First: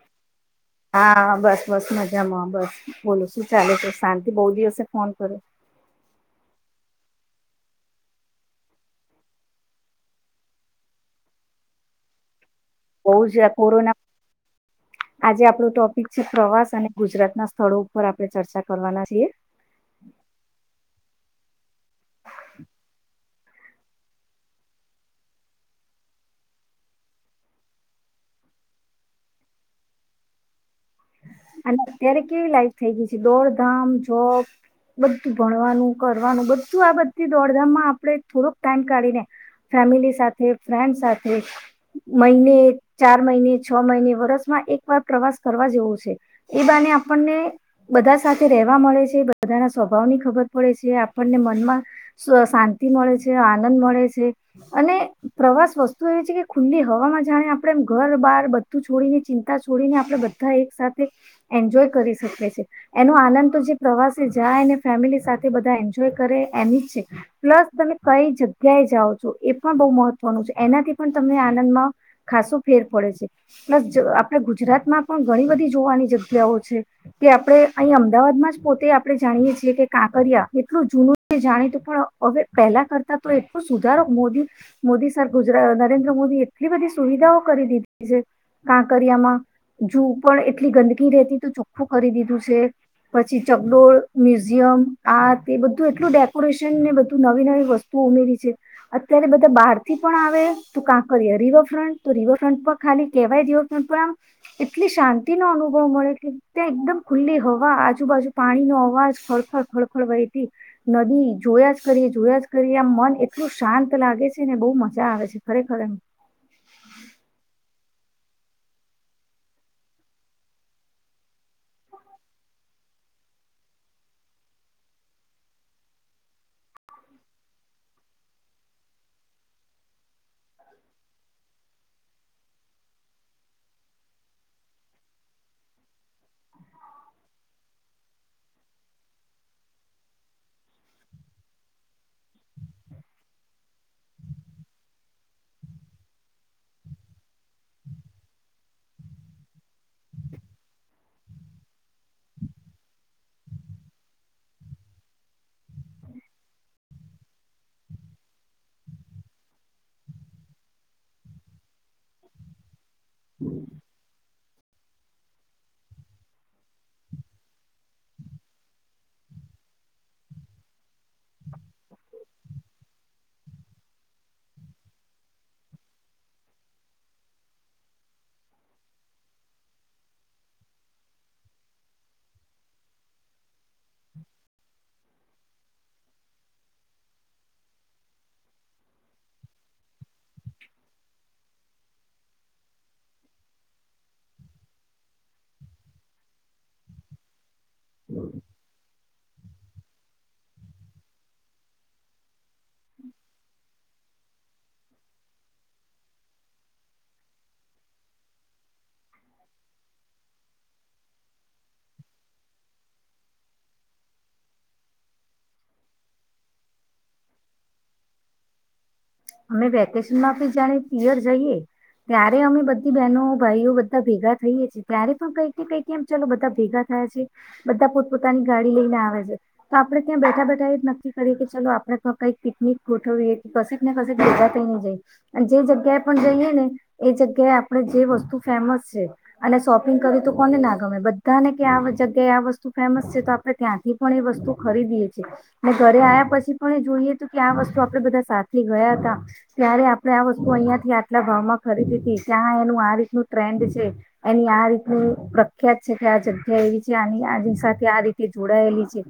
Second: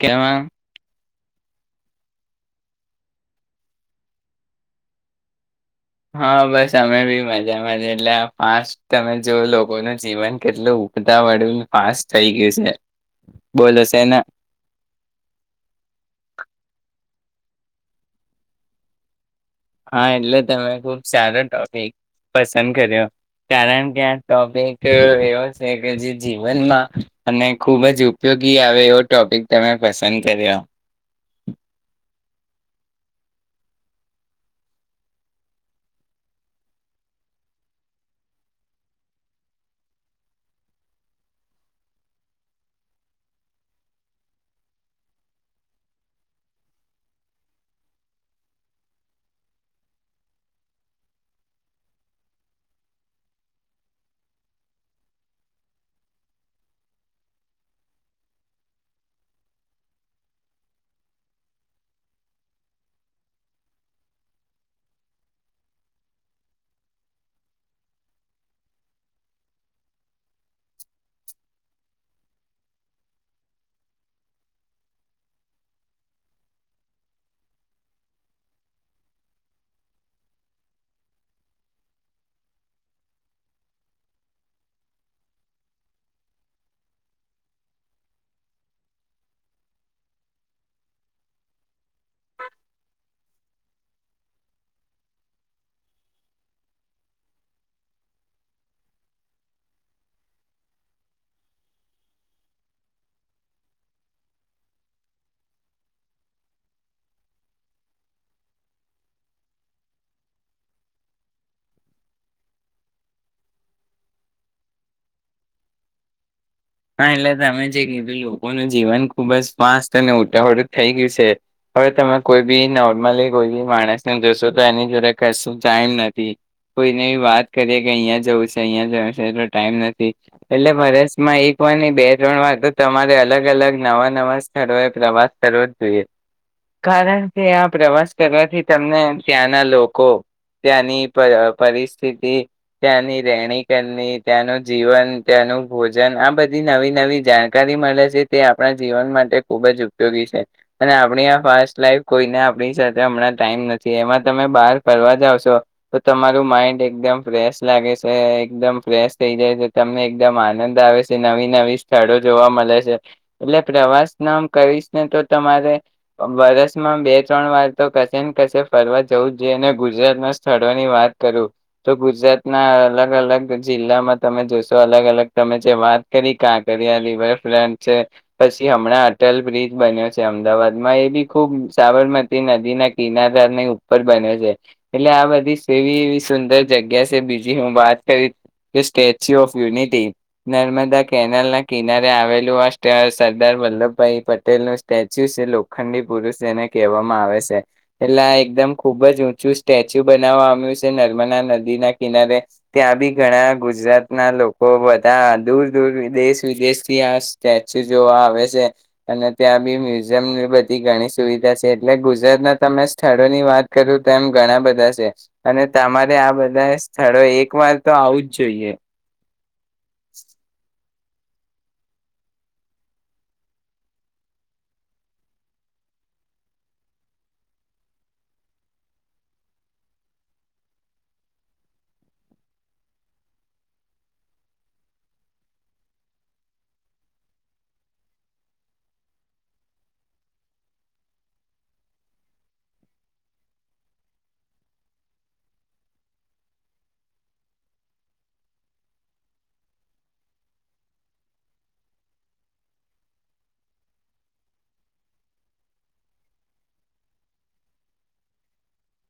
કેમાં હા બસ બસ મજામાં બસ બોલો શું ચાલે છે શાંતિ બહુ દિવસે ફોન કર્યો હા બસ અમે બી મજામાં એટલે આ ફાસ્ટ તમે જો લોકોનું જીવન કેટલું ઊગતા વળું ફાસ્ટ થઈ ગયું છે બઉ જ બોલો કોરોના છે ને આજે આપણો ટોપિક છે પ્રવાસ અને ગુજરાત ના સ્થળો ઉપર આપડે ચર્ચા કરવાના છીએ હા એટલે તમે ખુબ સારો ટોપિક પસંદ કર્યો કારણ કે આ ટોપિક એવો છે કે જે જીવનમાં અને ખુબ જ ઉપયોગી આવે એવો ટોપિક તમે પસંદ કર્યો અને અત્યારે કેવી લાઈફ થઈ ગઈ છે દોડધામ જોબ બધું ભણવાનું કરવાનું બધું આ બધી દોડધામમાં આપડણે થોડોક ટાઈમ કાઢીને ફેમિલી સાથે ફ્રેન્ડ સાથે મહિને ચાર મહિને છ મહિને વરસમાં એક વાર પ્રવાસ કરવા જેવ છે એ બાને આપણને બધા સાથે રહેવા મળે છે બધાના સ્વભાવની ખબર પડે છે આપણને મનમાં શાંતિ મળે છે આનંદ મળે છે અને પ્રવાસ વસ્તુ એવી છે કે ખુલ્લી હવામાં જાણે આપણે એમ ઘર બાર બધું છોડીને ચિંતા છોડીને આપણે બ એક સાથે એન્જોય કરી શકે છે એનો આનંદ તો જે પ્રવાસે જાય ને ફેમિલી સાથે બધા એન્જોય કરે એની જ છે પ્લસ તમે કઈ જગ્યાએ જાઓ છો એ પણ બહુ મહત્વનું છે એનાથી પણ તમને આનંદમાં ખાસો ફેર પડે છે પ્લસ આપણા ગુજરાતમાં પણ ઘણી બધી જોવાની જગ્યાઓ છે કે આપણે અહી અમદાવાદમાં જ પોતે આપણે જાણીએ છીએ કે કાંકરિયા એટલું જૂનું છે જાણીતું પણ હવે પહેલા કરતા તો એટલો સુધારો મોદી મોદી સર ગુજરા નરેન્દ્ર મોદી એટલી બધી સુવિધાઓ કરી દીધી છે કાંકરિયામાં જો પણ એટલી ગંદકી રતી તો ચોખ્ખું કરી દીધું છે પછી ચગડોળ મ્યુઝિયમ આત એ બધું એટલું ડેકોરેશન ને બધું નવી નવી વસ્તુ ઉમેરી છે અત્યારે બધા બહાર થી પણ આવે તો કાં કરીએ રિવરફ્રન્ટ તો રિવરફ્રન્ટ પણ ખાલી કહેવાય રિવરફ્રન્ટ પર આમ એટલી શાંતિનોો અનુભવ મળે કે ત્યાં એકદમ ખુલ્લી હવા આજુબાજુ પાણીનો અવાજ ખળફળ ખળફળ વહેતી નદી જોયા જ કરી જોયા જ કરીએ આમ મન એટલું શાંત લાગે છે ને બહુ મજા આવે છે ખરેખર હા એટલે તમે જે કીધું લોકોનું જીવન ખૂબ જ ફસ્્ટ અને ઉટાહળું થઈ ગયું છે હવે તમે કોઈ બી નોર્મલી કોઈ બી માણસને જશો તો એની જોડે કશું ટાઈમ નથી કોઈને બ વાત કરીએ કે અહીંયા જવું છે અહીંયા જવું છે એટલો ટાઈમ નથી એટલે મા રસ માં એક ની બે ત્રણ વા તો તમારે અલગ અલગ નવા નવા સ્થળોએ પ્રવાસ કરવો જ જોઈએ કારણ કે આ પ્રવાસ કરવાથી તમને ત્યાંના લોકો ત્યાંની પરિસ્થિતિ ત્યાંની રહેણી કરણી ત્યાંનું જીવન ત્યાંનું ભોજન આ બધું બ નવી નવી જાણકારી મળે છે તે આપણા જીવન માટે ખૂબ જ ઉપયોગી છે અને આપણી આ ફાસ્ટ લાઈફ કોઈને આપણી સાથે હમણાં ટાઈમ નથી એમાં તમે બહાર ફર જાાવશો તો તમારું માઈન્ડ એકદમ ફ્રેશ લાગે છે એકદમ ફ્રેશ થઈ જાય છે તમને એકદમ આનંદ આવે જે નવી નવી સ્થળો જોવા મળે છે એટલે પ્રવાસ ના કરીશ ને તો તમારે વરષમાં બે ત્રણ વાર તો કશે ને કશે ફરવા જવું જ જોઈએ અને ગુજરાતના સ્થળોની વાત કરું તો ગુજરાતના અલગ અલગ જિલ્લામાં તમે જોશો અલગ અલગ તમે જે વાત કરી કાંકર આ રિવરફ્રન્ટ છે પછી હમણાં અટલ બ્રિજ બન્યો છે અમદાવાદમાં એ બી ખુબ સાબરમતી નદી ના કિનારાની ઉપ બને છે એટલે આ બધી કેવી એવી સુંદર જગ્યા છે બીજી હું વાત કરી કે statue of unity Narmada canal ના કિનારે આવેલું આ સરદાર વલ્લભભાઈ પટેલ નું સ્ટેચ્યુ છે લોખંડી પુરુષ જેને કહેવામાં આવે છે એટલે એકદમ ખુબ જ ચું સ્ટેચ્યુ બનાવવા આવ્યું છે નર્મદા નદી ના કિનારે ત્યાં બી ઘણા ગુજરાત ના લોકો બધા દૂર દૂર વિદેશ વિદેશ થી આ સ્ટેચ્યુ જોવા આવે છે અને ત્યાં બી મ્યુઝિયમ બધી ઘણી સુવિધા છે એટલે ગુજરાતના તમે સ્થળોની વાત કરો તો એમ ઘણા બધા છે અને તમારે આ બધા સ્થળો એક વાર તો આવું જ જોઈએ. અમે વેકેશન માં આપી જાણી પયર જઈએ ત્યારે અમે બધી બહેનો ભાઈઓ બધા ભેગા થઈએ છીએ ત્યારે પણ કઈ કઈમ ચાલો બધા ભેગા થયા છે બધા પોતપોતાની ગાડી લઈને આવે છે તો આપડે ક્યાં બેઠા-બેઠા એ જ નથી કરીએ કે ચલો આપડે કઈક પિકનિક ગોઠવીએ કશે [unintelligible] અને જે જગ્યાએ પણ જઈએ ને એ જગ્યાએ આપણે જે વસ્તુ ફેમસ છે અને શોપિંગ કર તો કોને ના ગમે બધાને કે આ જગ્યાએ આ વસ્તુ ફેમસ છે તો આપણે ત્યાંથી પણ એ વસ્તુ ખરીદીએ છીએ ને ઘરે આવ્યા પછી પણ એ જોઈએ તો કે આ વસ્તુ આપણે બધા સાથે ગયા હતા ત્યારે આપણે આ વસ્તુ અહિયાંથી આટલા ભાવમાં ખરીદી હતી ત્યાં એનું આ રીતનું ટ્રેન્ડ છે એની આ રીતનું પ્રખ્યાત છે કે આ જગ્યા એવી છે આ આની સાથે આ રીતે જોડાયેલી છે.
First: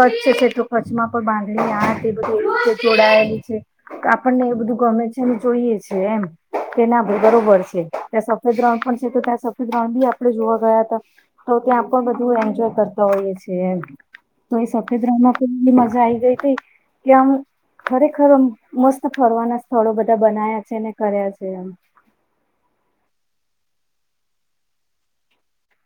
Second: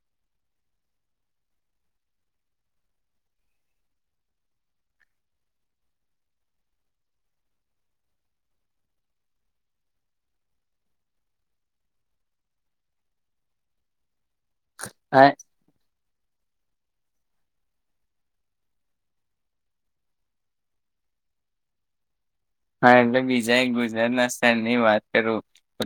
કચ્છ છે તો કચ્છમાં પણ બાંધણી આ બધું રીતે જોડાયેલી છે. આપણને એ બધું ગમે છેને જોઈએ છે એમ તેને બરોબર છે ત્યાં સફેદ ગ્રાઉન્ડ પણ છે તો ત્યાં સફેદ ગ્રાઉન્ડ બી આપણે જોવા ગયા હતા તો ત્યાં પણ બધું એન્જોય કરતા હોઈએ છીએ છે એમ તો એ સફેદ રણ આ માં કેટલી મજા આઈ જ કે આમ ખરેખર મસ્ત ફરવાના સ્થળો બધા બનાયા છે ને કર્યા છે એમ હા એટલે બીજા એક ગુજરાત ના સ્થરની વાત કરું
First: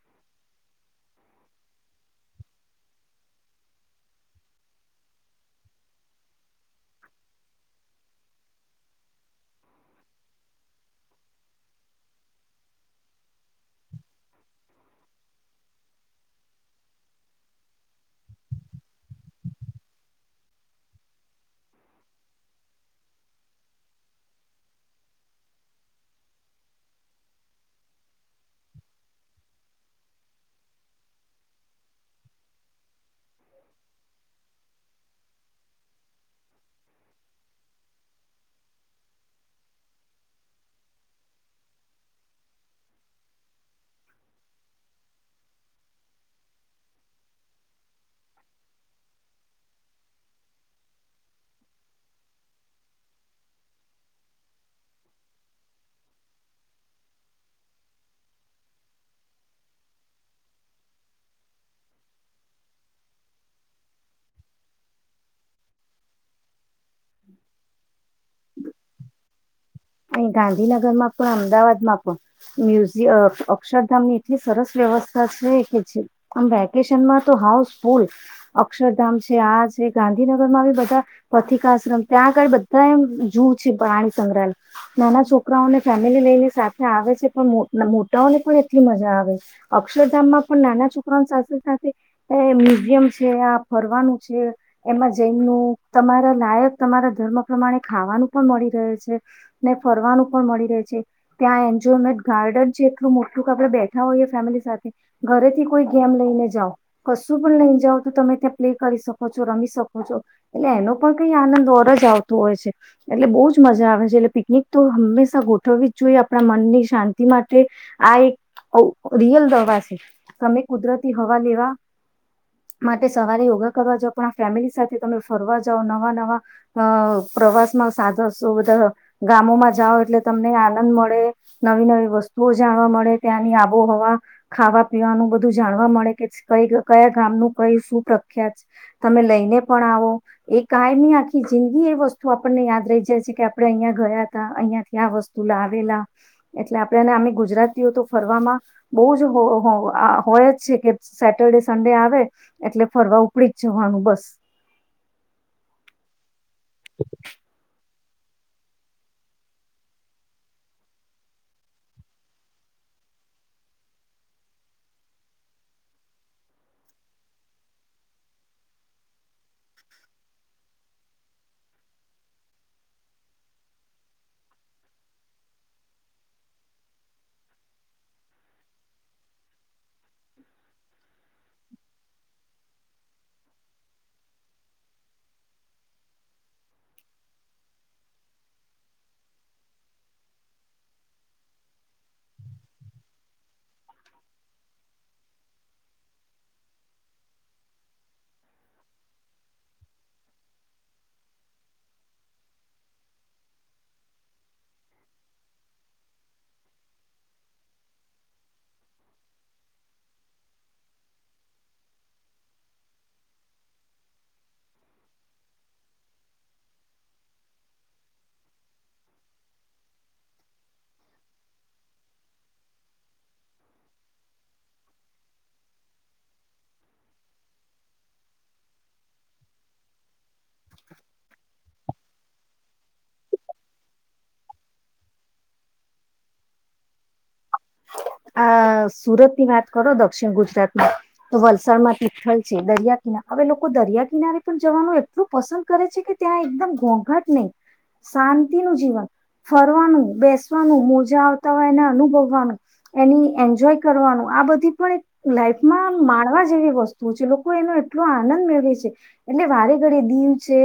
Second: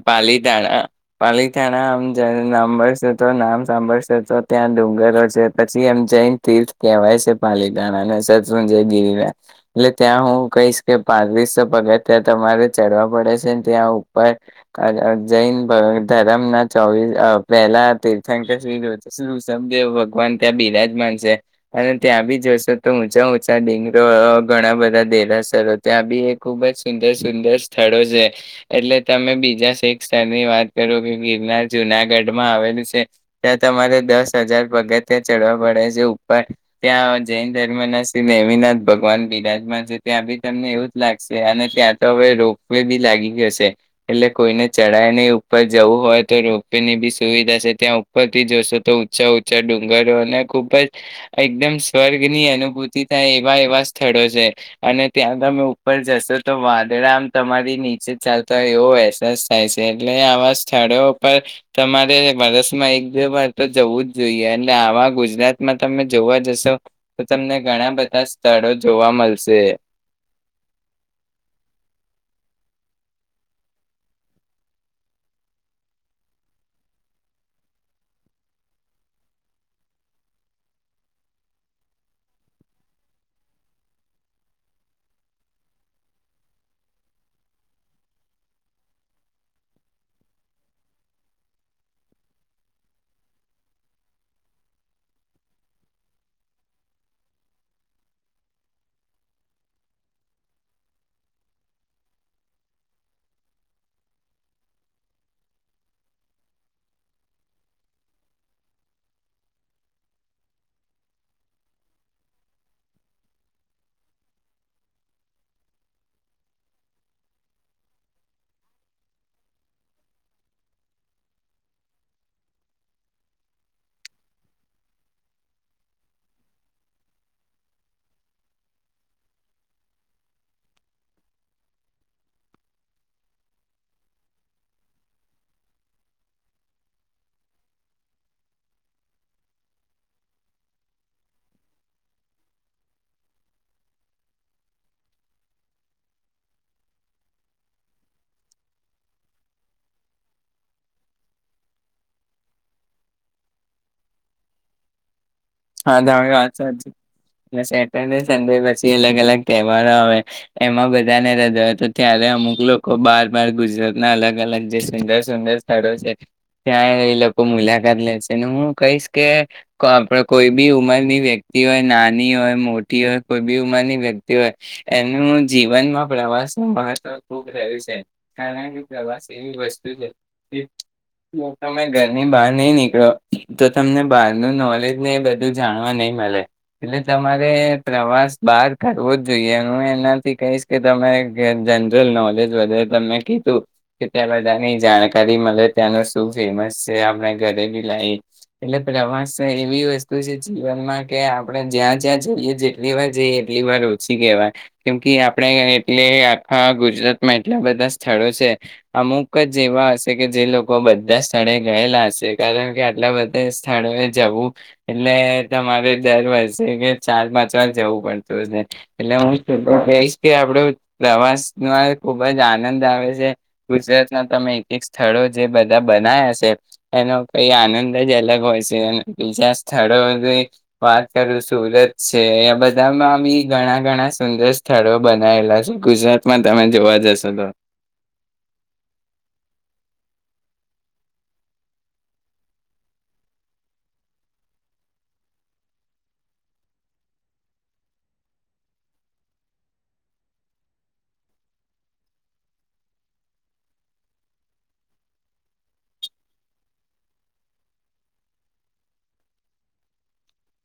પાલીતાણા પાલીતાણા આમ જ સાંભળશ તો નામ સાંભળશે તો ત્યાં ડુંગરો છે પછી એમ જઈને તીર્થ કહેવાય છે પાલીતાણાને સરસુંજય ગીરિના એટલે ત્યાં હું કહીશ કે પા ગત્યાં તમારે ચડવા પડે છે ત્યાં ઉપર જૈન ધરમ ના ચોવીસ પહેલા તીર્થંક શ ઋષભદેવ ભગવાન ત્યાં બિરાજમાન છે અને ત્યાં બી જોશો તોઉંચા ઉંચા ડિંગરો ઘણા બધા દેરાસરો ત્યાં બી ખુબ જ સુંદર સુંદર સ્થળો છે એટલે તમે બીજા શેખ સ્થળની વાત કરો કે ગિરનાર જુનાગઢમાં આવેલું છે ત્યાં તમારે દસ હજાર પગ ત્યાં ચડવા પડે છે ઉપર ત્યાં જૈન ધર્મ ના શ્રી દેમનાથ ભગવાન બિરાજમાન છે ત્યાં બી તમને એવું જ લાગે અને ત્યાં તો હવે રોપવે બી લાગી જશે એટલે કોઈને ચઢાઈ ને ઉપર જવું હોય તો રોપવે ની બી સુવિધા છે ત્યાં ઉપર થી જોશો તો ઊંચા ઉંચા ડુંગરો અને ખુબ જ એકદમ સ્વર્ગની અનુભૂતિ થાય એવા એવા સ્થળો છે અને ત્યાં તમે ઉપર જશો તો વાદળામ તમારી નીચે ચાલતા હોય એવો અહેસાસ થાય છે એટલે આવા સ્થળો પર તમારે વર્ષમાં એક બે વાર તો જવું જ જોઈએ એટલે આવા ગુજરાતમાં તમે જોવા જશો તો તમને ઘણા બધા સ્થળો જોવા મલ્સે અહી ગાંધીનગરમાં પણ અમદાવાદમાં પણ મ્યુઝિયમ અ અક્ષરધામ ની એટલી સરસ વ્યવસ્થા છે કે જે આમ વેકેશનમાં તો હાઉસફૂલ અક્ષરધામ છે આ છે ગાંધીનગરમાં બી બધા પથિકાશ્રમ ત્યાં આગળ બધા એમ જ છે પ્રાણી સંગ્રહાલય નાના છોકરાઓને ફેમિલી લઈને સાથે આવે છે પણ મોટાઓને પણ એટલી મજા આવે અક્ષરધામમાં પણ નાના છોકરાઓની સાથે સાથે મ્યુઝિયમ છે આ ફરવાનું છે એમાં જઈનું તમારા લાયક તમારા ધર્મ પ્રમાણે ખાવાનું પણ મળી રહે છે ને ફરવા નો પણ મળી રહે છે ત્યાં એન્જોયમેન્ટ ગાર્ડન છે એટલું મોટું કે આપડે બેઠા હોઈએ ફેમિલી સાથે ઘરેથી કોઈ ગેમ લઈને જાઓ કશું પણ નઈ જાઓ તો તમે ત્યાં પ્લે કરી શકો છો રમી શકો છો એટલે એનો પણ કઈ આનંદ વરજ આવતો હોય છે એટલે બહુ જ મજા આવે છે એટલે તો હંમેશા ગોઠવવી જ જોઈએ આપણા મનની શાંતિ માટે આ એક રિયલ દવા છે તમે કુદરતી હવા લેવા માટે સવારે યોગા કરવા જાવ પણ ફેમિલી સાથે તમે ફરવા જઓ નવા નવા પ્રવાસમાં સાજાશો બધા ગામોમાં જાઓ એટલે તમને આનંદ મળે નવી-નવી વસ્તુઓ જાણવા મળે ત્યાંની આબોહવા ખાવા પીવાનું બધું જાણવા મળે કે કઈ કયા ગામ ન કઈ શું પ્રખ્યાત તમે લઈને પણ આવો એ કઈ ની આખી જિંદગી એ વસ્તુ આપણને યાદ રહી જાય છે કે આપણે અહીયાં ગયા તા અહિયાંથી આ વસ્તુ લાવેલા એટલે આપણે અમે ગુજરાતીઓ તો ફરમાં બો જ હ હોય જ છે કે સેટરડે સન્ડે આવે એટલે ફરવા ઉપડી જ જવાનું બસ. [unintelligible] [unintelligible] સંડે પછી અલગ-અલગ તહેવારો આવે એમાં બધાને હૃદય હતો ત્યારે અમુક લોકો બાર બાર ગુજરાતના અલગ અલગ જે સુંદર સુંદર સ્થળો છે ત્યાં એ લોકો મુલાકાત લેશે અનેને હું કહીશ કે કો આપડ કોઈ બી ઉંમરની વ્યક્તિ હોય નાની હોય મોટી હોય કોઈ બી ઉંમરની વ્યક્તિ હોય એનું જીવનમાં પ્રવાસનું મહત્ત્વ ખુબ જરૂરી છે કારણ કે પ્રવાસ એવી વસ્તુ છે જો તમે ઘરની બહાર નહીં નીકળો તો તમને બહારનું નોલેજ ને બધું જાણવા નહી મળે. એટલે તમારે પ્રવાસ બહાર કરવો જ જોઈએ હું એનાથી કહીશ કે તમારે જનરલ નોલેજ વધારે તમને કીધું કે ત્યાં બધાની જાણકારી મળે ત્યાંનું શું ફેમસ છે આપણે ઘરે બી લઈ એટલે પ્રવાસ એ વસ્તુ છે જીવનમાં કે આપણે જ્યાં જ્યાં જઈએ જેટલી વાર જઈએ એટલી વાર ઓછી કહેવાય કેમ કે આપણે એટલે આખા ગુજરાતમાં એટલા બધા સ્થળો છે અમુક જ એવા હશે કે જે લોકો બધા સ્થળે ગયેલા હશે કારણ કે આટલા બધા સ્થળોએ જવું એટલે તમારે દર વર્ષે કે ચાર પાંચ વાર જવું પડતુ હશે, એટલે હું કઈશ કે આપડો પ્રવાસમાં ખુબ જ આનંદ આવે છે ગુજરાતના તમે એક એક સ્થળો જે બધા બનાયા છે એનો કઈ આનંદ જ અલગ હોય છે બીજા સ્થળોની વાત કરું સુરત છે બધામાં બી ઘણા ઘણા સુંદર સ્થળો બનાયલા છે ગુજરાતમાં તમે જોવા જશો તો આ સુરતની વાત કરો દક્ષિણ ગુજરાતમાં તો વલસાડમાં તિ્થલ છે, દરિયા કિના હવે લોકો દરિયા કિનારે પણ જવાનું એટલું પસંદ કરે છે કે ત્યાં એકદમ ઘોઘાટ નહીં શાંતિનું જીવન ફરવાનું બેસવાનું મોજા આવતા હોય એને અનુભવવાનું એની એન્જોય કરવાનું આ બધી પણ એક લાઈફમાં માણવા જેવી વસ્તુ છે લોકો એનો એટલો આનંદ મેળવે છે એટલે વારે ઘડી દીવ છે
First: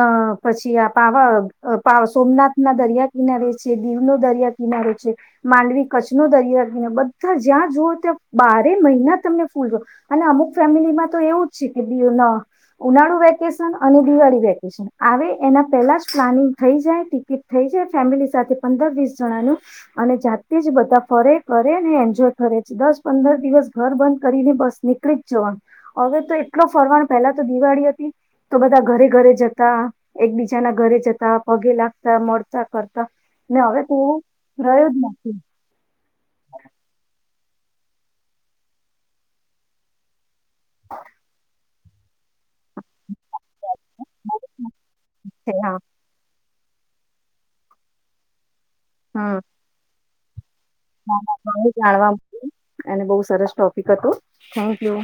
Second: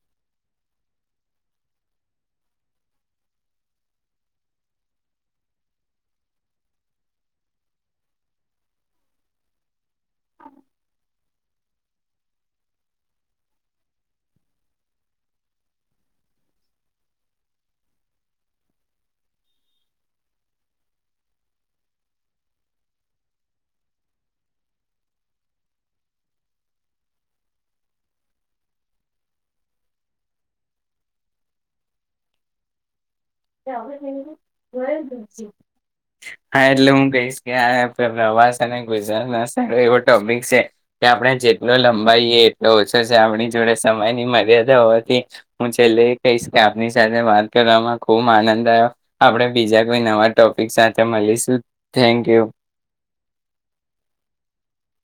અ પછી આ પાવા સોમનાથ ના દરિયા કિનારે છે દીવનો દરિયા કિનારો છે માંડવી કચ્છનો દર બધા જ્યાં જુઓ ત્યાં બારે મહિના તમને ફૂલ અને અમુક ફેમિલીમાં તો એવું જ છે કે ઉનાળુ વેકેશન અને દિવાળી વેકેશન આવે એના પહેલા જ પ્લાનિંગ થઈ જાય ટિકિટ થઈ જાય ફેમિલી સાથે પંદર વીસ જણાનું અને જાતે જ બધા ફરે કરે ને એન્જોય કરે છે દસ પંદર દિવસ ઘર બંધ કરીને બસ નીકળી જ જવાનું હવે તો એટલો ફરવાનો પહેલા તો દિવાળી હતી તો બધા ઘરે ઘરે જતા એકબીજાના ઘરે જતા પગે લાગતા મળતા કરતા [unintelligible] ને હવે કોવું રહ્યું જ નથી. હા એટલે હું કઈ [unintelligible] પ્રવાસ અને ગુજરાત [unintelligible] એવો ટોપિક [unintelligible] કે આપણે જે લઈ લમ ભાઈ એટલો ઓછો છે આપણી જોડે સમય ની મર્યાદા હોવાથી છે હું હા છેલ્લે એ કહીક આપની સાથે વાત કરવામાં ખૂબ આનંદ આપડે બીજા કોઈ નવા ટોપિક સાથે હ મળીશું જાણવા થેન્ક યુ મળ્યું અને બહ સરસ ટોપિક હતું થેન્કયુ